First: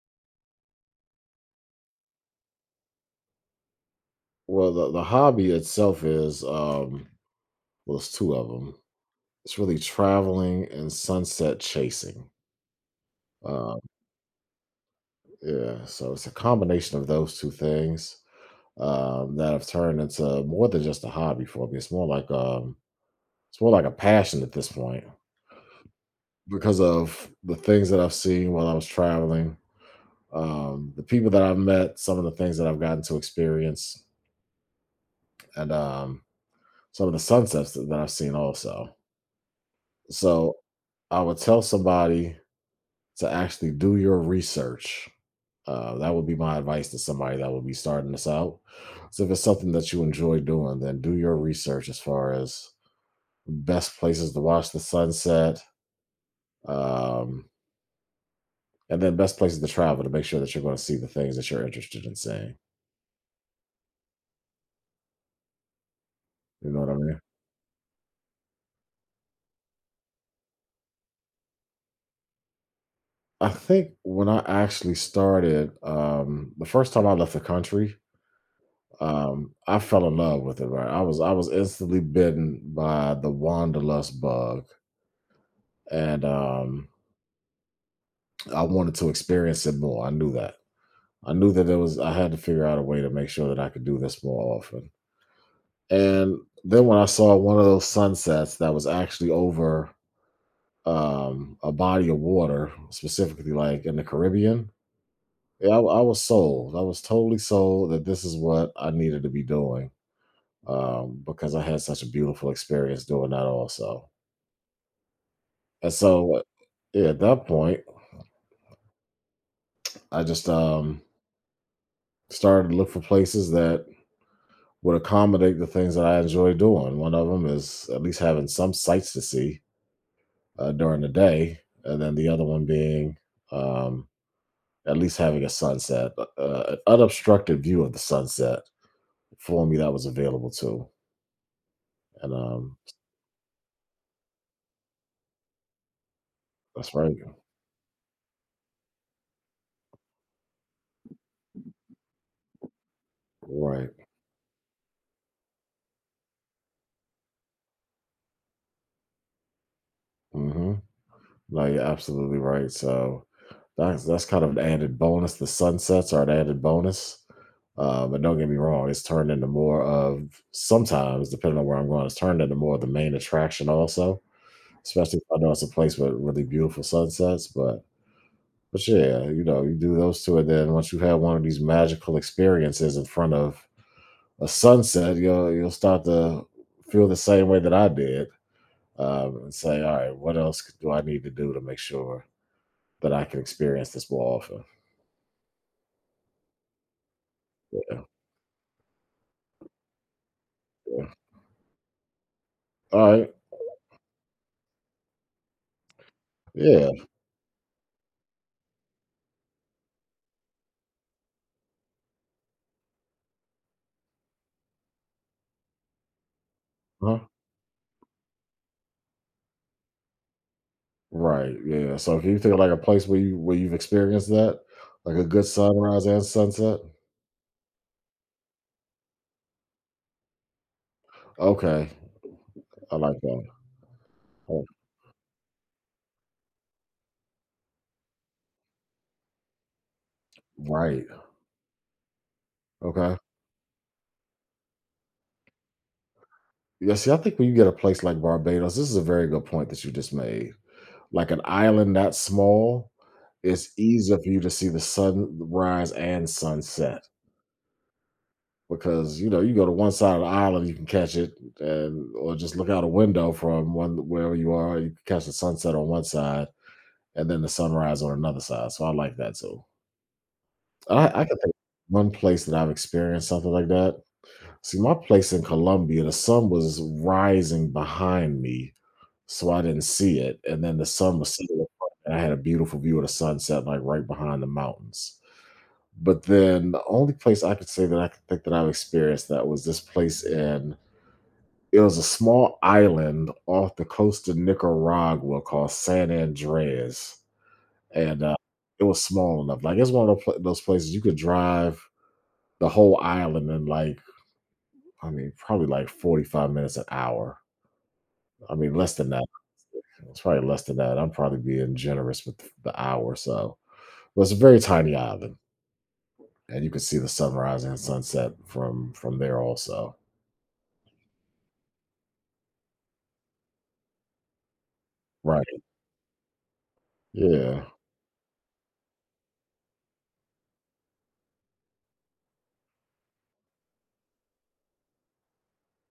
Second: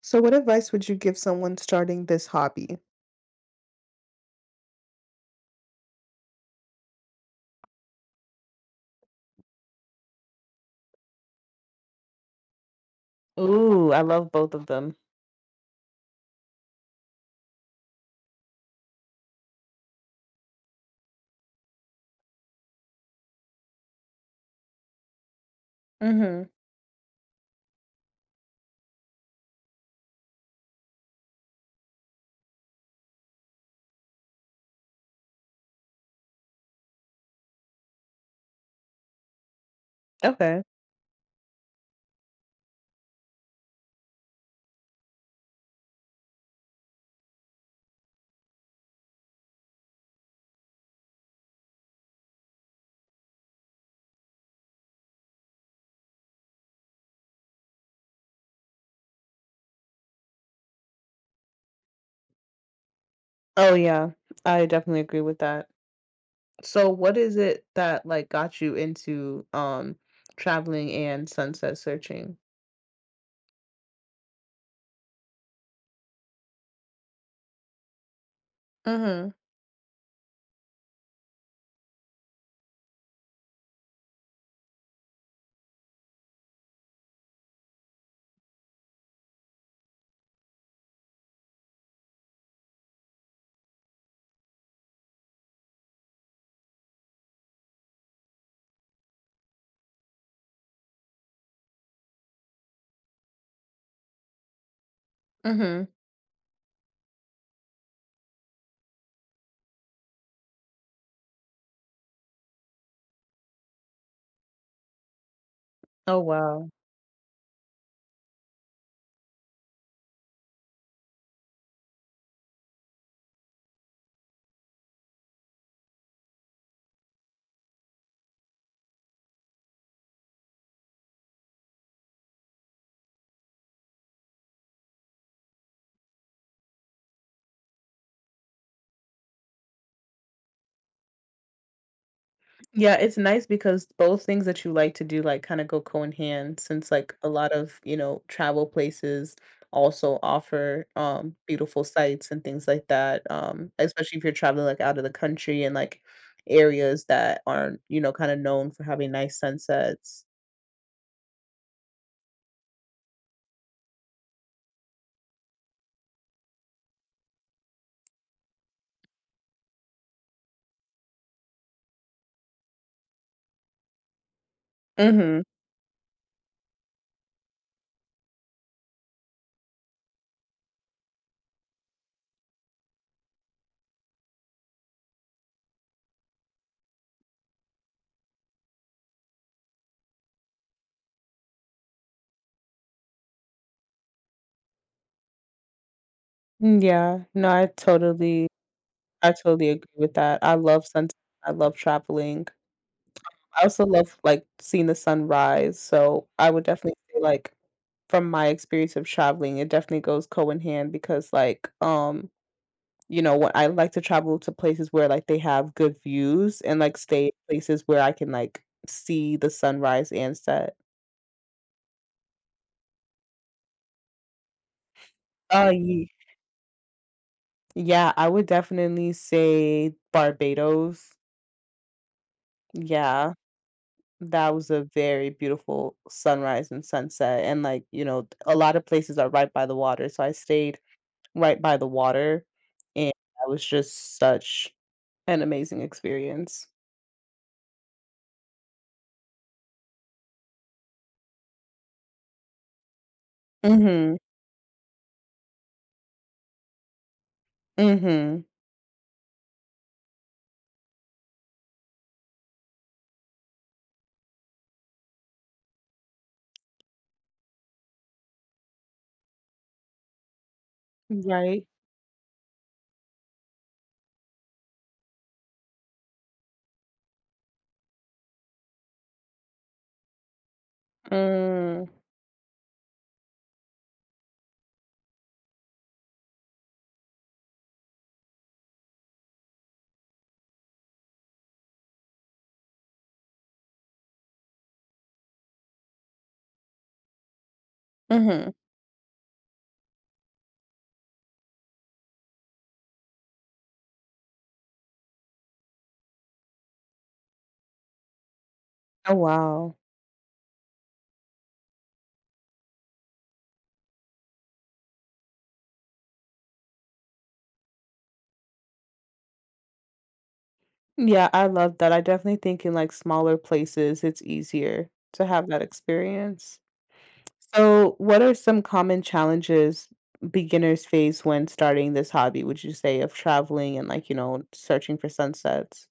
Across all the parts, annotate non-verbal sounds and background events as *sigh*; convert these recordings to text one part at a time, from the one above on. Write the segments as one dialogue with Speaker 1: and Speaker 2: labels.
Speaker 1: So, what advice would you give someone starting this hobby?
Speaker 2: Well, the hobby itself is well, it's two of them. It's really traveling and sunset chasing. Um,
Speaker 1: Ooh, I love both of them.
Speaker 2: yeah, so it's a combination of those two things that have turned into more than just a hobby for me. It's more like a passion at this point
Speaker 1: Hmm.
Speaker 2: because of the things that I've seen while I was traveling, the people that I've met, some of the things that I've gotten to experience, and some of the sunsets that I've seen also. So,
Speaker 1: Okay.
Speaker 2: I would tell somebody to actually do your research. That would be my advice to somebody that would be starting this out. So, if it's something that you enjoy doing, then do your research as far as best places to watch the sunset, um, and then best places to travel to make sure that you're going to see the things that you're interested in seeing.
Speaker 1: Oh yeah, I definitely agree with that.
Speaker 2: You know
Speaker 1: So
Speaker 2: what I
Speaker 1: what
Speaker 2: mean?
Speaker 1: is it that like got you into traveling and sunset searching?
Speaker 2: I think when I actually started, the first time I left the country,
Speaker 1: Hmm.
Speaker 2: I fell in love with it, right? I was instantly bitten by the wanderlust bug, and I wanted to experience it more. I knew that. I knew that it was. I had to figure out a way to make sure that I could do this more often. And then when I saw one of those sunsets that was actually over a body of water, specifically like in the Caribbean, yeah, I,
Speaker 1: Hmm.
Speaker 2: I was sold. I was totally sold that this is what I needed to be doing because I had such a beautiful experience doing that also. And
Speaker 1: Oh
Speaker 2: so uh,
Speaker 1: wow.
Speaker 2: yeah, at that point, I just started to look for places that would accommodate the things that I enjoy doing. One of them is at least having some sights to see during the day, and then the other one being um, at least having a sunset, an unobstructed view of the sunset for me that was available too. And
Speaker 1: Yeah, it's nice because both things that you like to do, like, kinda go co in hand since,
Speaker 2: that's right,
Speaker 1: like, a lot of, travel places also offer, beautiful sights and things like that,
Speaker 2: right.
Speaker 1: especially if you're traveling, like, out of the country and, like, areas that aren't, kinda known for having nice sunsets.
Speaker 2: Hmm. No, you're absolutely right. So that's kind of an added bonus. The sunsets are an added bonus. But don't get me wrong, it's turned into more of sometimes, depending on where I'm going, it's turned into more of the main attraction also. Especially if I
Speaker 1: Mhm.
Speaker 2: know it's a place with really beautiful sunsets. But yeah, you know, you do those two and then once you have one of these magical experiences in front of a sunset, you'll start to feel the same way that I did. And say, all right, what else do I need to do to make sure that I can experience this more often.
Speaker 1: Mm, yeah. No, I totally agree with that. I love sun.
Speaker 2: Yeah.
Speaker 1: I love traveling.
Speaker 2: All right.
Speaker 1: I also love, like, seeing the sunrise, so I would
Speaker 2: Yeah.
Speaker 1: definitely say, like, from my experience of traveling, it definitely goes co in hand because, like, what I like to travel to places where, like, they have good views and, like,
Speaker 2: Uh-huh.
Speaker 1: stay at places where I can, like, see the sunrise and set.
Speaker 2: Right. Yeah. So can you think of like a place where you've experienced that? Like a good
Speaker 1: Oh,
Speaker 2: sunrise
Speaker 1: ye
Speaker 2: and sunset?
Speaker 1: yeah, I would definitely say Barbados.
Speaker 2: Okay. I like
Speaker 1: Yeah,
Speaker 2: that.
Speaker 1: that
Speaker 2: Oh,
Speaker 1: was a very beautiful sunrise and sunset, and, like, a lot of places are right by the water, so I stayed
Speaker 2: right.
Speaker 1: right by the water, and
Speaker 2: Okay.
Speaker 1: that was just such an amazing experience.
Speaker 2: Yeah, see, I think when you get a place like Barbados, this is a very good point that you just made. Like an island that small, it's
Speaker 1: Mhm.
Speaker 2: easier for you to see the sunrise and sunset.
Speaker 1: Mhm.
Speaker 2: Because you know you go to one side of the aisle and you can catch it, and or just look out a window from one wherever you are, you can catch the sunset on one side and then the sunrise on another side. So I like that too. I can think of
Speaker 1: Right.
Speaker 2: one place that I've experienced something like that. See, my place in Colombia, the sun was rising behind me, so I didn't see it, and then the sun was setting, up
Speaker 1: Mm.
Speaker 2: front, and I had a beautiful view of the sunset, like right behind the mountains. But then the only place I could say that I could think that I've experienced that was this place in it was a small island off the coast of Nicaragua called San Andreas, and
Speaker 1: Mhm.
Speaker 2: it was small enough. Like, it's one of the pla those places you could drive the whole island in, like, I mean, probably like 45 minutes, an hour. I mean, less than
Speaker 1: Oh,
Speaker 2: that.
Speaker 1: wow.
Speaker 2: It's probably less than that. I'm probably being generous with the hour or so. But it's a very tiny island, and you could see the sunrise and sunset from there also.
Speaker 1: Yeah, I love that. I definitely think in, like, smaller places, it's easier to have that
Speaker 2: Right.
Speaker 1: experience.
Speaker 2: Yeah.
Speaker 1: So, what are some common challenges beginners face when starting this hobby, would you say, of traveling and, like, searching for sunsets?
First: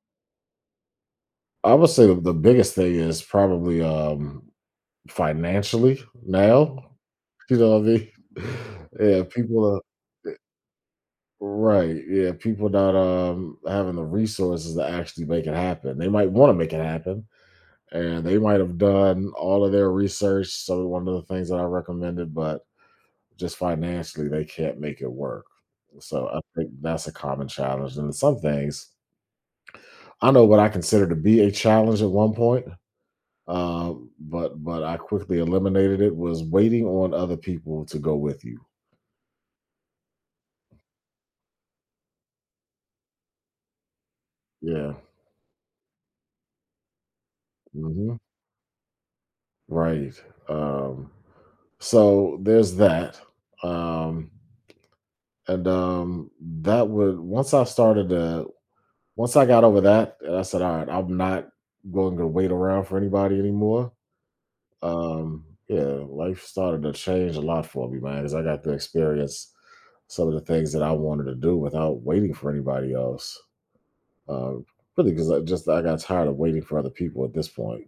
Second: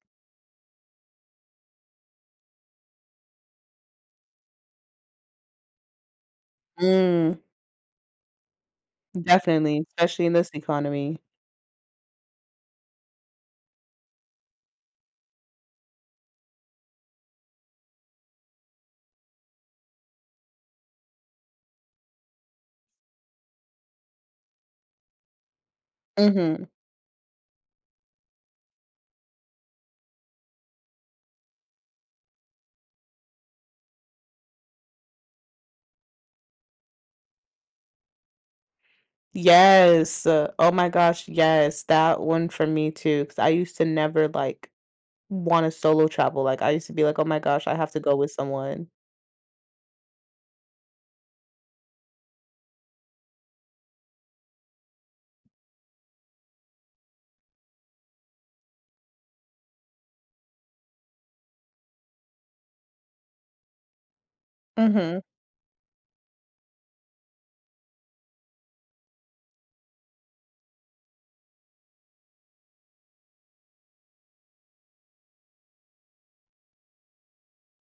Speaker 2: I would say the biggest thing is probably, financially, now,
Speaker 1: Mm,
Speaker 2: you know what I mean? *laughs* Yeah, people are
Speaker 1: definitely, especially in this economy.
Speaker 2: right, yeah, people not, having the resources to actually make it happen. They might wanna make it happen, and they might have done all of their research, so one of the things that I recommended, but just financially, they can't make it work. So, I
Speaker 1: Mhm.
Speaker 2: think that's a common challenge, and some things I know what I consider to be a challenge at one point, but I quickly eliminated it was waiting on other people to go with you.
Speaker 1: Yes. Oh my gosh, yes, that one for me too. Because I used to never, like
Speaker 2: Yeah.
Speaker 1: wanna solo travel, like, I used to be like, "Oh my gosh, I have to go
Speaker 2: Mhm.
Speaker 1: with someone."
Speaker 2: Right. Um, so there's that. Um, and that would once I started to once I got over that, and I said, "All right, I'm not going to wait around for anybody anymore."
Speaker 1: Mhm.
Speaker 2: Yeah, life started to change a lot for me, man, because I got to experience some of the things that I wanted to do without waiting for anybody else. Uh, Really, because I got tired of waiting for other people at this point.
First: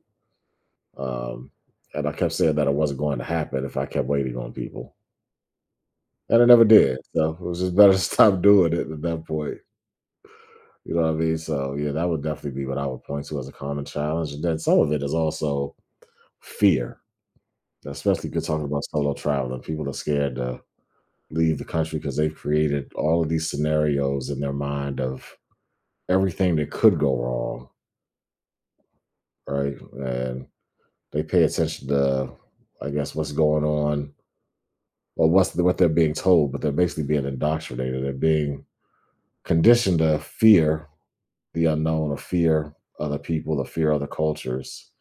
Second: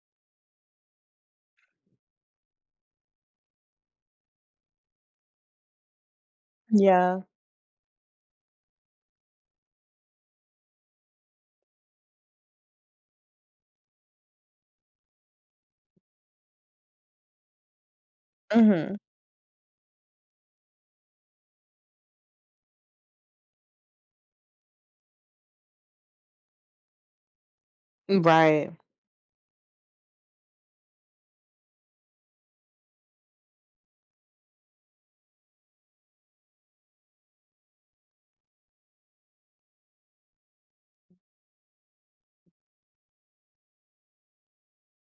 Speaker 2: Um, and I kept saying that it wasn't going to happen if I kept waiting on people, and it never did.
Speaker 1: Yeah.
Speaker 2: So it was just better *laughs* to stop doing it at that point. You know what I mean? So yeah, that would definitely be what I would point to as a common challenge. And then some of it is also fear, especially if you're talking about
Speaker 1: Mhm.
Speaker 2: solo traveling. People are scared to leave the country because they've created all of these scenarios in their mind of everything that could go wrong,
Speaker 1: Right.
Speaker 2: right? And they pay attention to, I guess, what's going on or what's what they're being told, but they're basically being indoctrinated. They're being conditioned to fear the unknown, or fear other people, or fear other cultures.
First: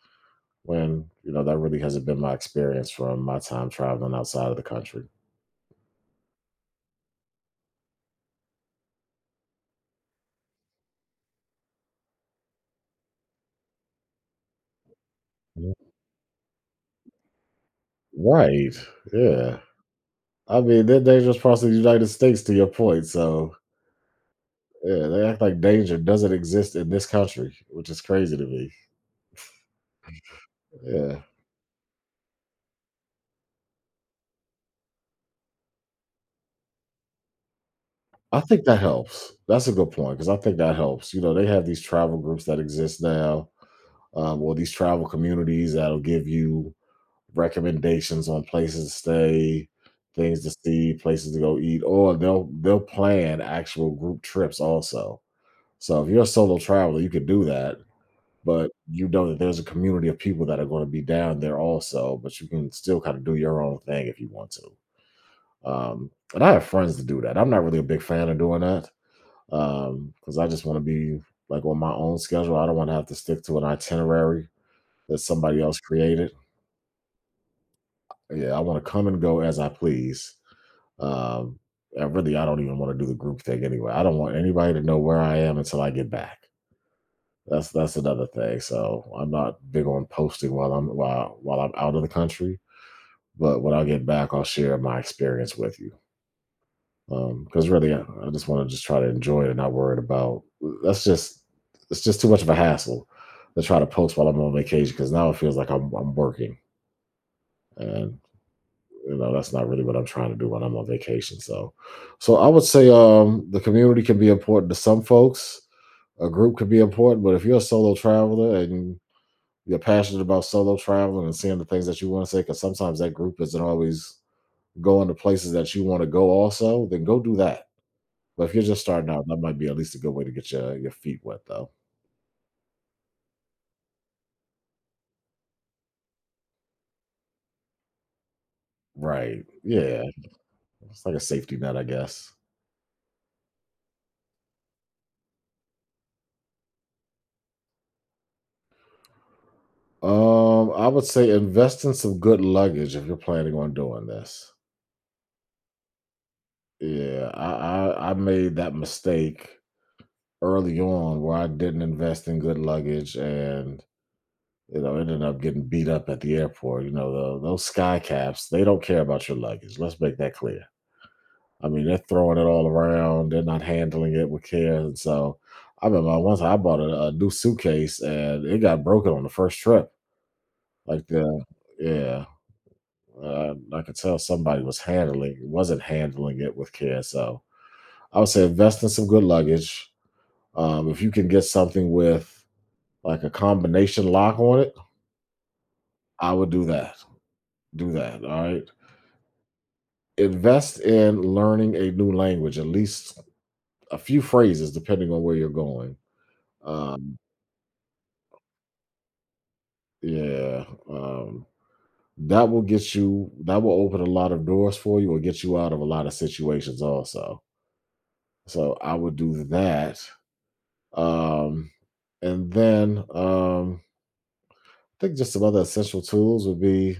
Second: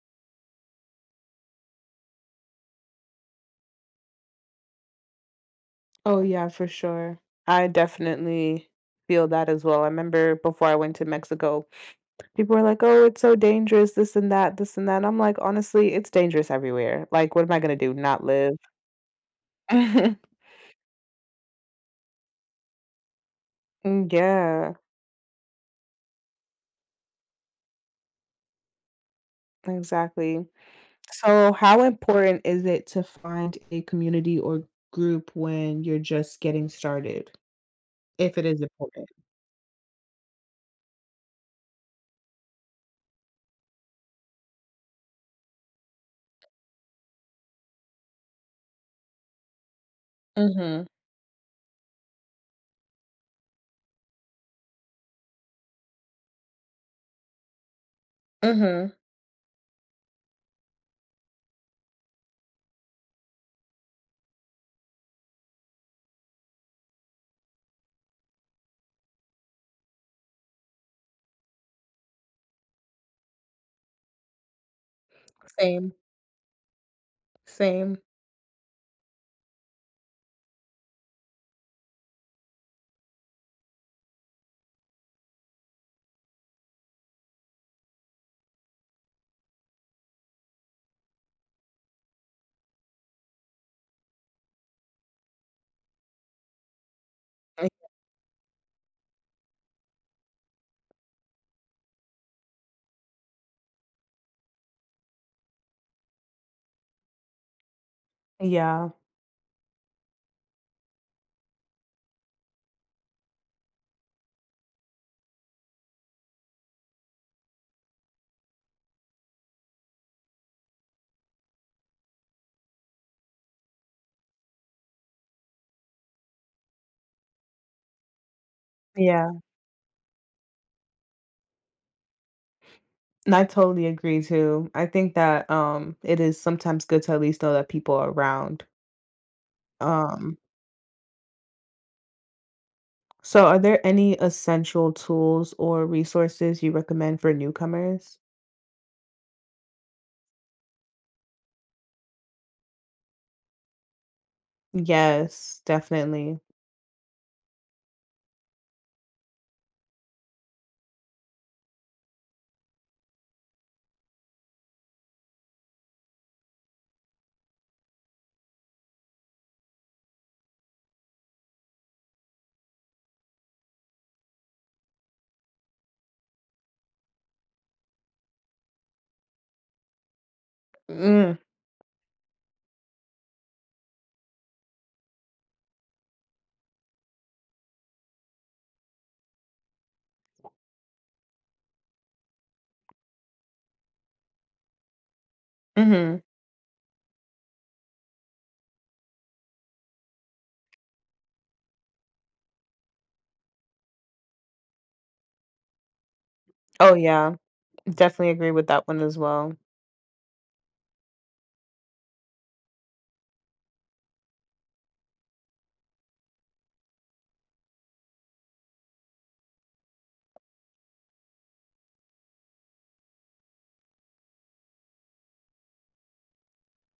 Speaker 2: When you know that really hasn't been my experience from my time traveling outside of the country.
Speaker 1: Oh, yeah, for sure. I definitely feel that as well. I remember before I went to Mexico, people were like, "Oh, it's so dangerous, this and that, this and that." I'm like,
Speaker 2: Mhm.
Speaker 1: "Honestly, it's dangerous everywhere. Like, what am I gonna do, not live?"
Speaker 2: Right? Yeah.
Speaker 1: *laughs*
Speaker 2: I mean, they're dangerous parts of the United States. To your point, so
Speaker 1: Mm, yeah,
Speaker 2: yeah, they act like danger doesn't exist in this country, which is crazy to me.
Speaker 1: exactly.
Speaker 2: Yeah.
Speaker 1: So, how important is it to find a community or group when you're just getting started, if
Speaker 2: I
Speaker 1: it is
Speaker 2: think that
Speaker 1: important?
Speaker 2: helps. That's a good point because I think that helps. You know, they have these travel groups that exist now or these travel communities that'll give you recommendations on places to stay, things to
Speaker 1: Mhm,
Speaker 2: see, places to go eat, or they'll plan actual group trips also. So if you're a solo traveler, you could do that, but
Speaker 1: mhm.
Speaker 2: you know that there's a community of people that are going to be down there also, but you can still kind of do your own thing if you want to. And I have friends to do that. I'm not really a big fan of doing that because I just want to be like on my own schedule. I don't want to have to stick to an itinerary that somebody else
Speaker 1: Same,
Speaker 2: created.
Speaker 1: same.
Speaker 2: Yeah, I want to come and go as I please. Um, and really, I don't even want to do the group thing anyway. I don't want anybody to know where I am until I get back. That's another thing. So I'm not big on posting while I'm out of the country. But when I get back, I'll share my experience with you.
Speaker 1: I
Speaker 2: Because really, I just want to just try to enjoy it and not worried about. That's just it's just too much of a hassle to try to post while I'm on vacation. Because now it feels like I'm working and
Speaker 1: yeah,
Speaker 2: you know that's not really what I'm trying to do when I'm on vacation. So so I would say the community can be important to some folks, a group can be important, but if you're a solo traveler and you're passionate about solo traveling and seeing the things that you want to say, because sometimes that group isn't always going to places that you want to go also, then go do that. But if you're just starting out,
Speaker 1: yeah,
Speaker 2: that might be at least a good way to get your feet wet though.
Speaker 1: and I totally agree too. I think that, it is sometimes good to at least know that people are around.
Speaker 2: Right, yeah,
Speaker 1: Um,
Speaker 2: it's like a safety net, I guess.
Speaker 1: so are there any essential tools or resources you recommend for newcomers?
Speaker 2: I would say invest in some good luggage if you're planning on doing this.
Speaker 1: Yes, definitely.
Speaker 2: Yeah, I made that mistake early on where I didn't invest in good luggage and you know ended up getting beat up at the airport. You know, those sky caps, they don't care about your luggage. Let's make that clear. I mean, they're throwing it all around. They're not handling it with care. And so I remember once I bought a new suitcase and it got broken on the first trip. Like
Speaker 1: Mm,
Speaker 2: the yeah, I could tell somebody wasn't handling it with care. So I would say invest in some good luggage. If you can get something with like a combination lock on it,
Speaker 1: mhm.
Speaker 2: I would do that. Do that. All right. Invest in learning a new language, at least a few phrases, depending on where you're going.
Speaker 1: Oh,
Speaker 2: Um,
Speaker 1: yeah, definitely agree with that one as well.
Speaker 2: yeah. Um, that will get you, that will open a lot of doors for you or get you out of a lot of situations also. So I would do that. Um, and then I think just some other essential tools would be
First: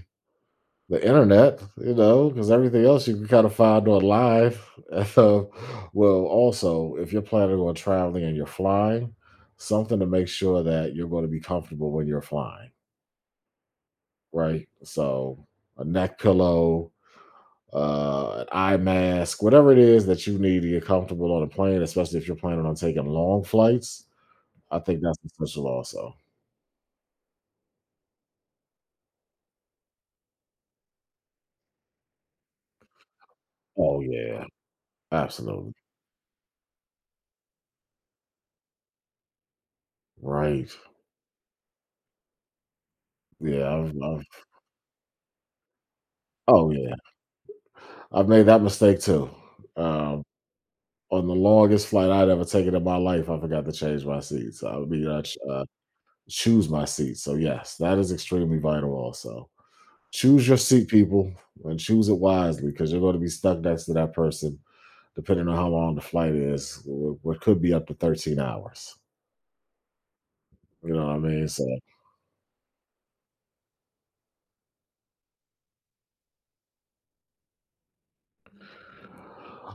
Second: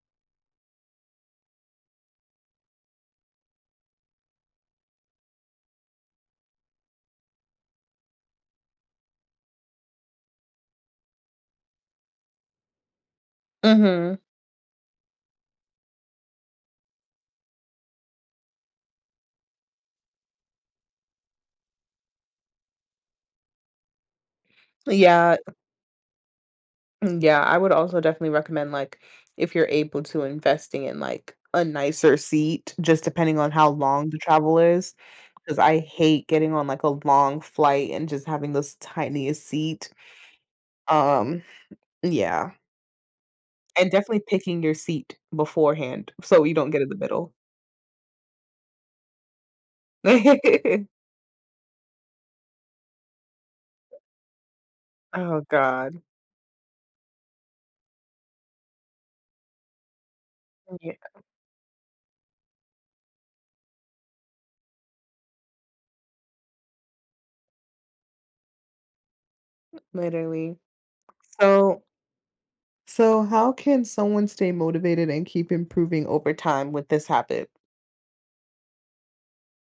Speaker 2: the internet, you know, because everything else you can kind of find on live. *laughs* So, well, also, if you're planning on traveling and you're flying, something to make sure that you're going to be comfortable when you're flying,
Speaker 1: Mhm.
Speaker 2: right? So, a neck pillow, an eye mask, whatever it is that you need to get comfortable on a plane, especially if you're planning on taking long flights. I think that's
Speaker 1: Yeah.
Speaker 2: essential, also.
Speaker 1: Mm, yeah, I would also definitely recommend, like, if you're able to, investing in, like, a nicer seat, just depending on how
Speaker 2: Oh
Speaker 1: long the
Speaker 2: yeah,
Speaker 1: travel is, because
Speaker 2: absolutely.
Speaker 1: I hate getting on, like, a long flight and just having this tiniest seat.
Speaker 2: Right.
Speaker 1: Um, yeah,
Speaker 2: Yeah.
Speaker 1: and definitely picking your seat beforehand so you don't
Speaker 2: Oh
Speaker 1: get in
Speaker 2: yeah.
Speaker 1: the middle.
Speaker 2: I've made that mistake too. Um,
Speaker 1: *laughs*
Speaker 2: on the longest flight I'd ever taken in my life, I forgot to change my seat. So I mean,
Speaker 1: Oh god.
Speaker 2: choose my seat. So yes, that is extremely vital. Also, choose your seat,
Speaker 1: Yeah,
Speaker 2: people, and choose it wisely because you're going to be stuck next to that person, depending on how long the flight is. What could be up to 13 hours.
Speaker 1: literally.
Speaker 2: You know what I mean? So
Speaker 1: So so how can someone stay motivated and keep improving over time with this habit?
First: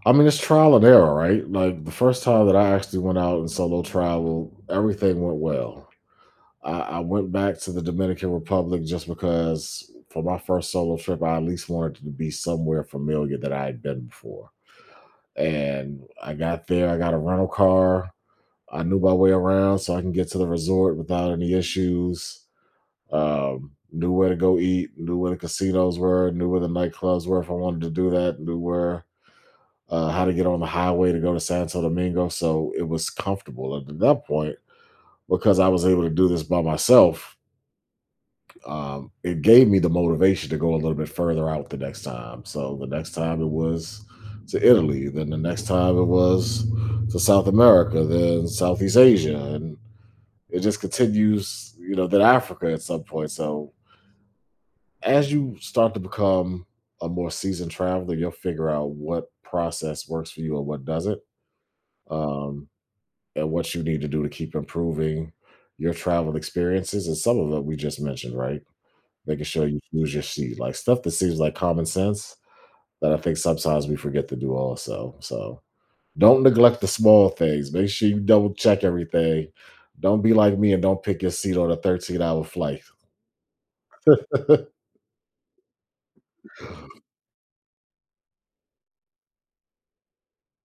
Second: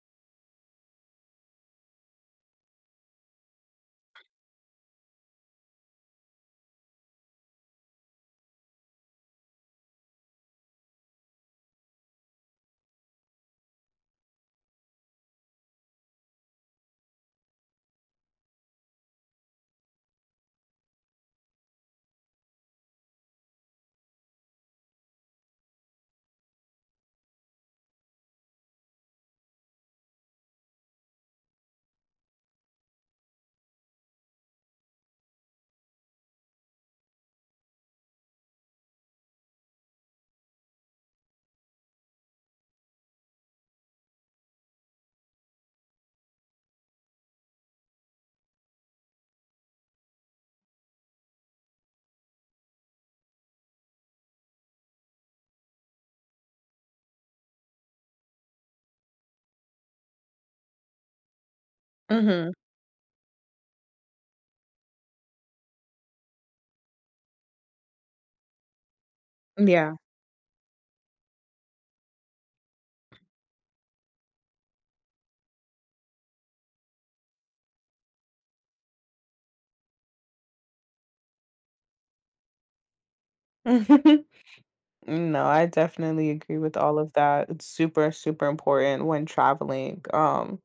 Speaker 2: I mean, it's trial and error, right? Like the first time that I actually went out and solo travel, everything went well. I went back to the Dominican Republic just because for my first solo trip, I at least wanted to be somewhere familiar that I had been before. And I got there, I got a rental car. I knew my way around so I can get to the resort without any issues. Knew where to go eat, knew where the casinos were, knew where the nightclubs were if I wanted to do that, knew where how to get on the highway to go to Santo Domingo. So it was comfortable at that point, because I was able to do this by myself. It gave me the motivation to go a little bit further out the next time. So the next time it was to Italy, then the next time it was to South America, then Southeast Asia, and it just continues, you know, then Africa at some point. So as you start to become a more seasoned traveler, you'll figure out what process works for you and what doesn't,
Speaker 1: Mhm,
Speaker 2: um, and what you need to do to keep improving your travel experiences. And some of it we just mentioned, right? Making sure you
Speaker 1: yeah.
Speaker 2: choose your seat, like, stuff that seems like common sense that I think sometimes we forget to do also, so, don't neglect the small things, make sure you double check everything, don't be like me and don't pick your seat on a 13-hour flight.
Speaker 1: *laughs*
Speaker 2: *laughs*
Speaker 1: No, I definitely agree with all of that. It's super, super important when traveling,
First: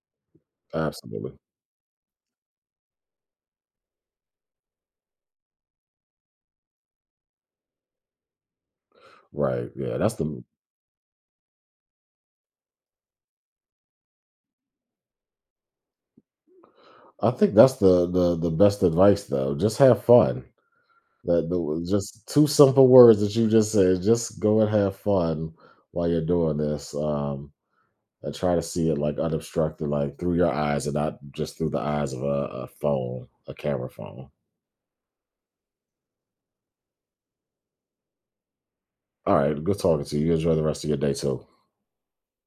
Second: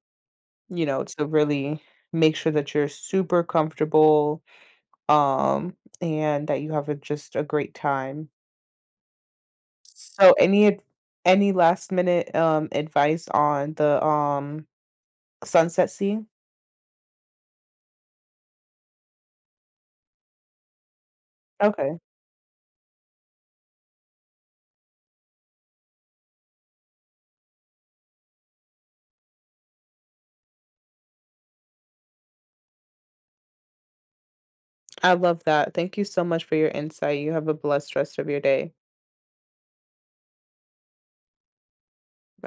Speaker 1: to
Speaker 2: Absolutely.
Speaker 1: really make sure that you're super comfortable, and that you have just a great time.
Speaker 2: Right, yeah, that's
Speaker 1: So
Speaker 2: the
Speaker 1: any any last minute advice on the Sunset Sea?
Speaker 2: I think that's the best advice, though, just have fun. That the
Speaker 1: Okay.
Speaker 2: Just 2 simple words that you just said, "Just go and have fun while you're doing this," and try to see it like unobstructed, like through your eyes and not just through the eyes of a phone, a camera phone.
Speaker 1: I love that. Thank you so much for your insight. You have a blessed rest of your day.
Speaker 2: All right, good talking to you. You enjoy the rest of your day too.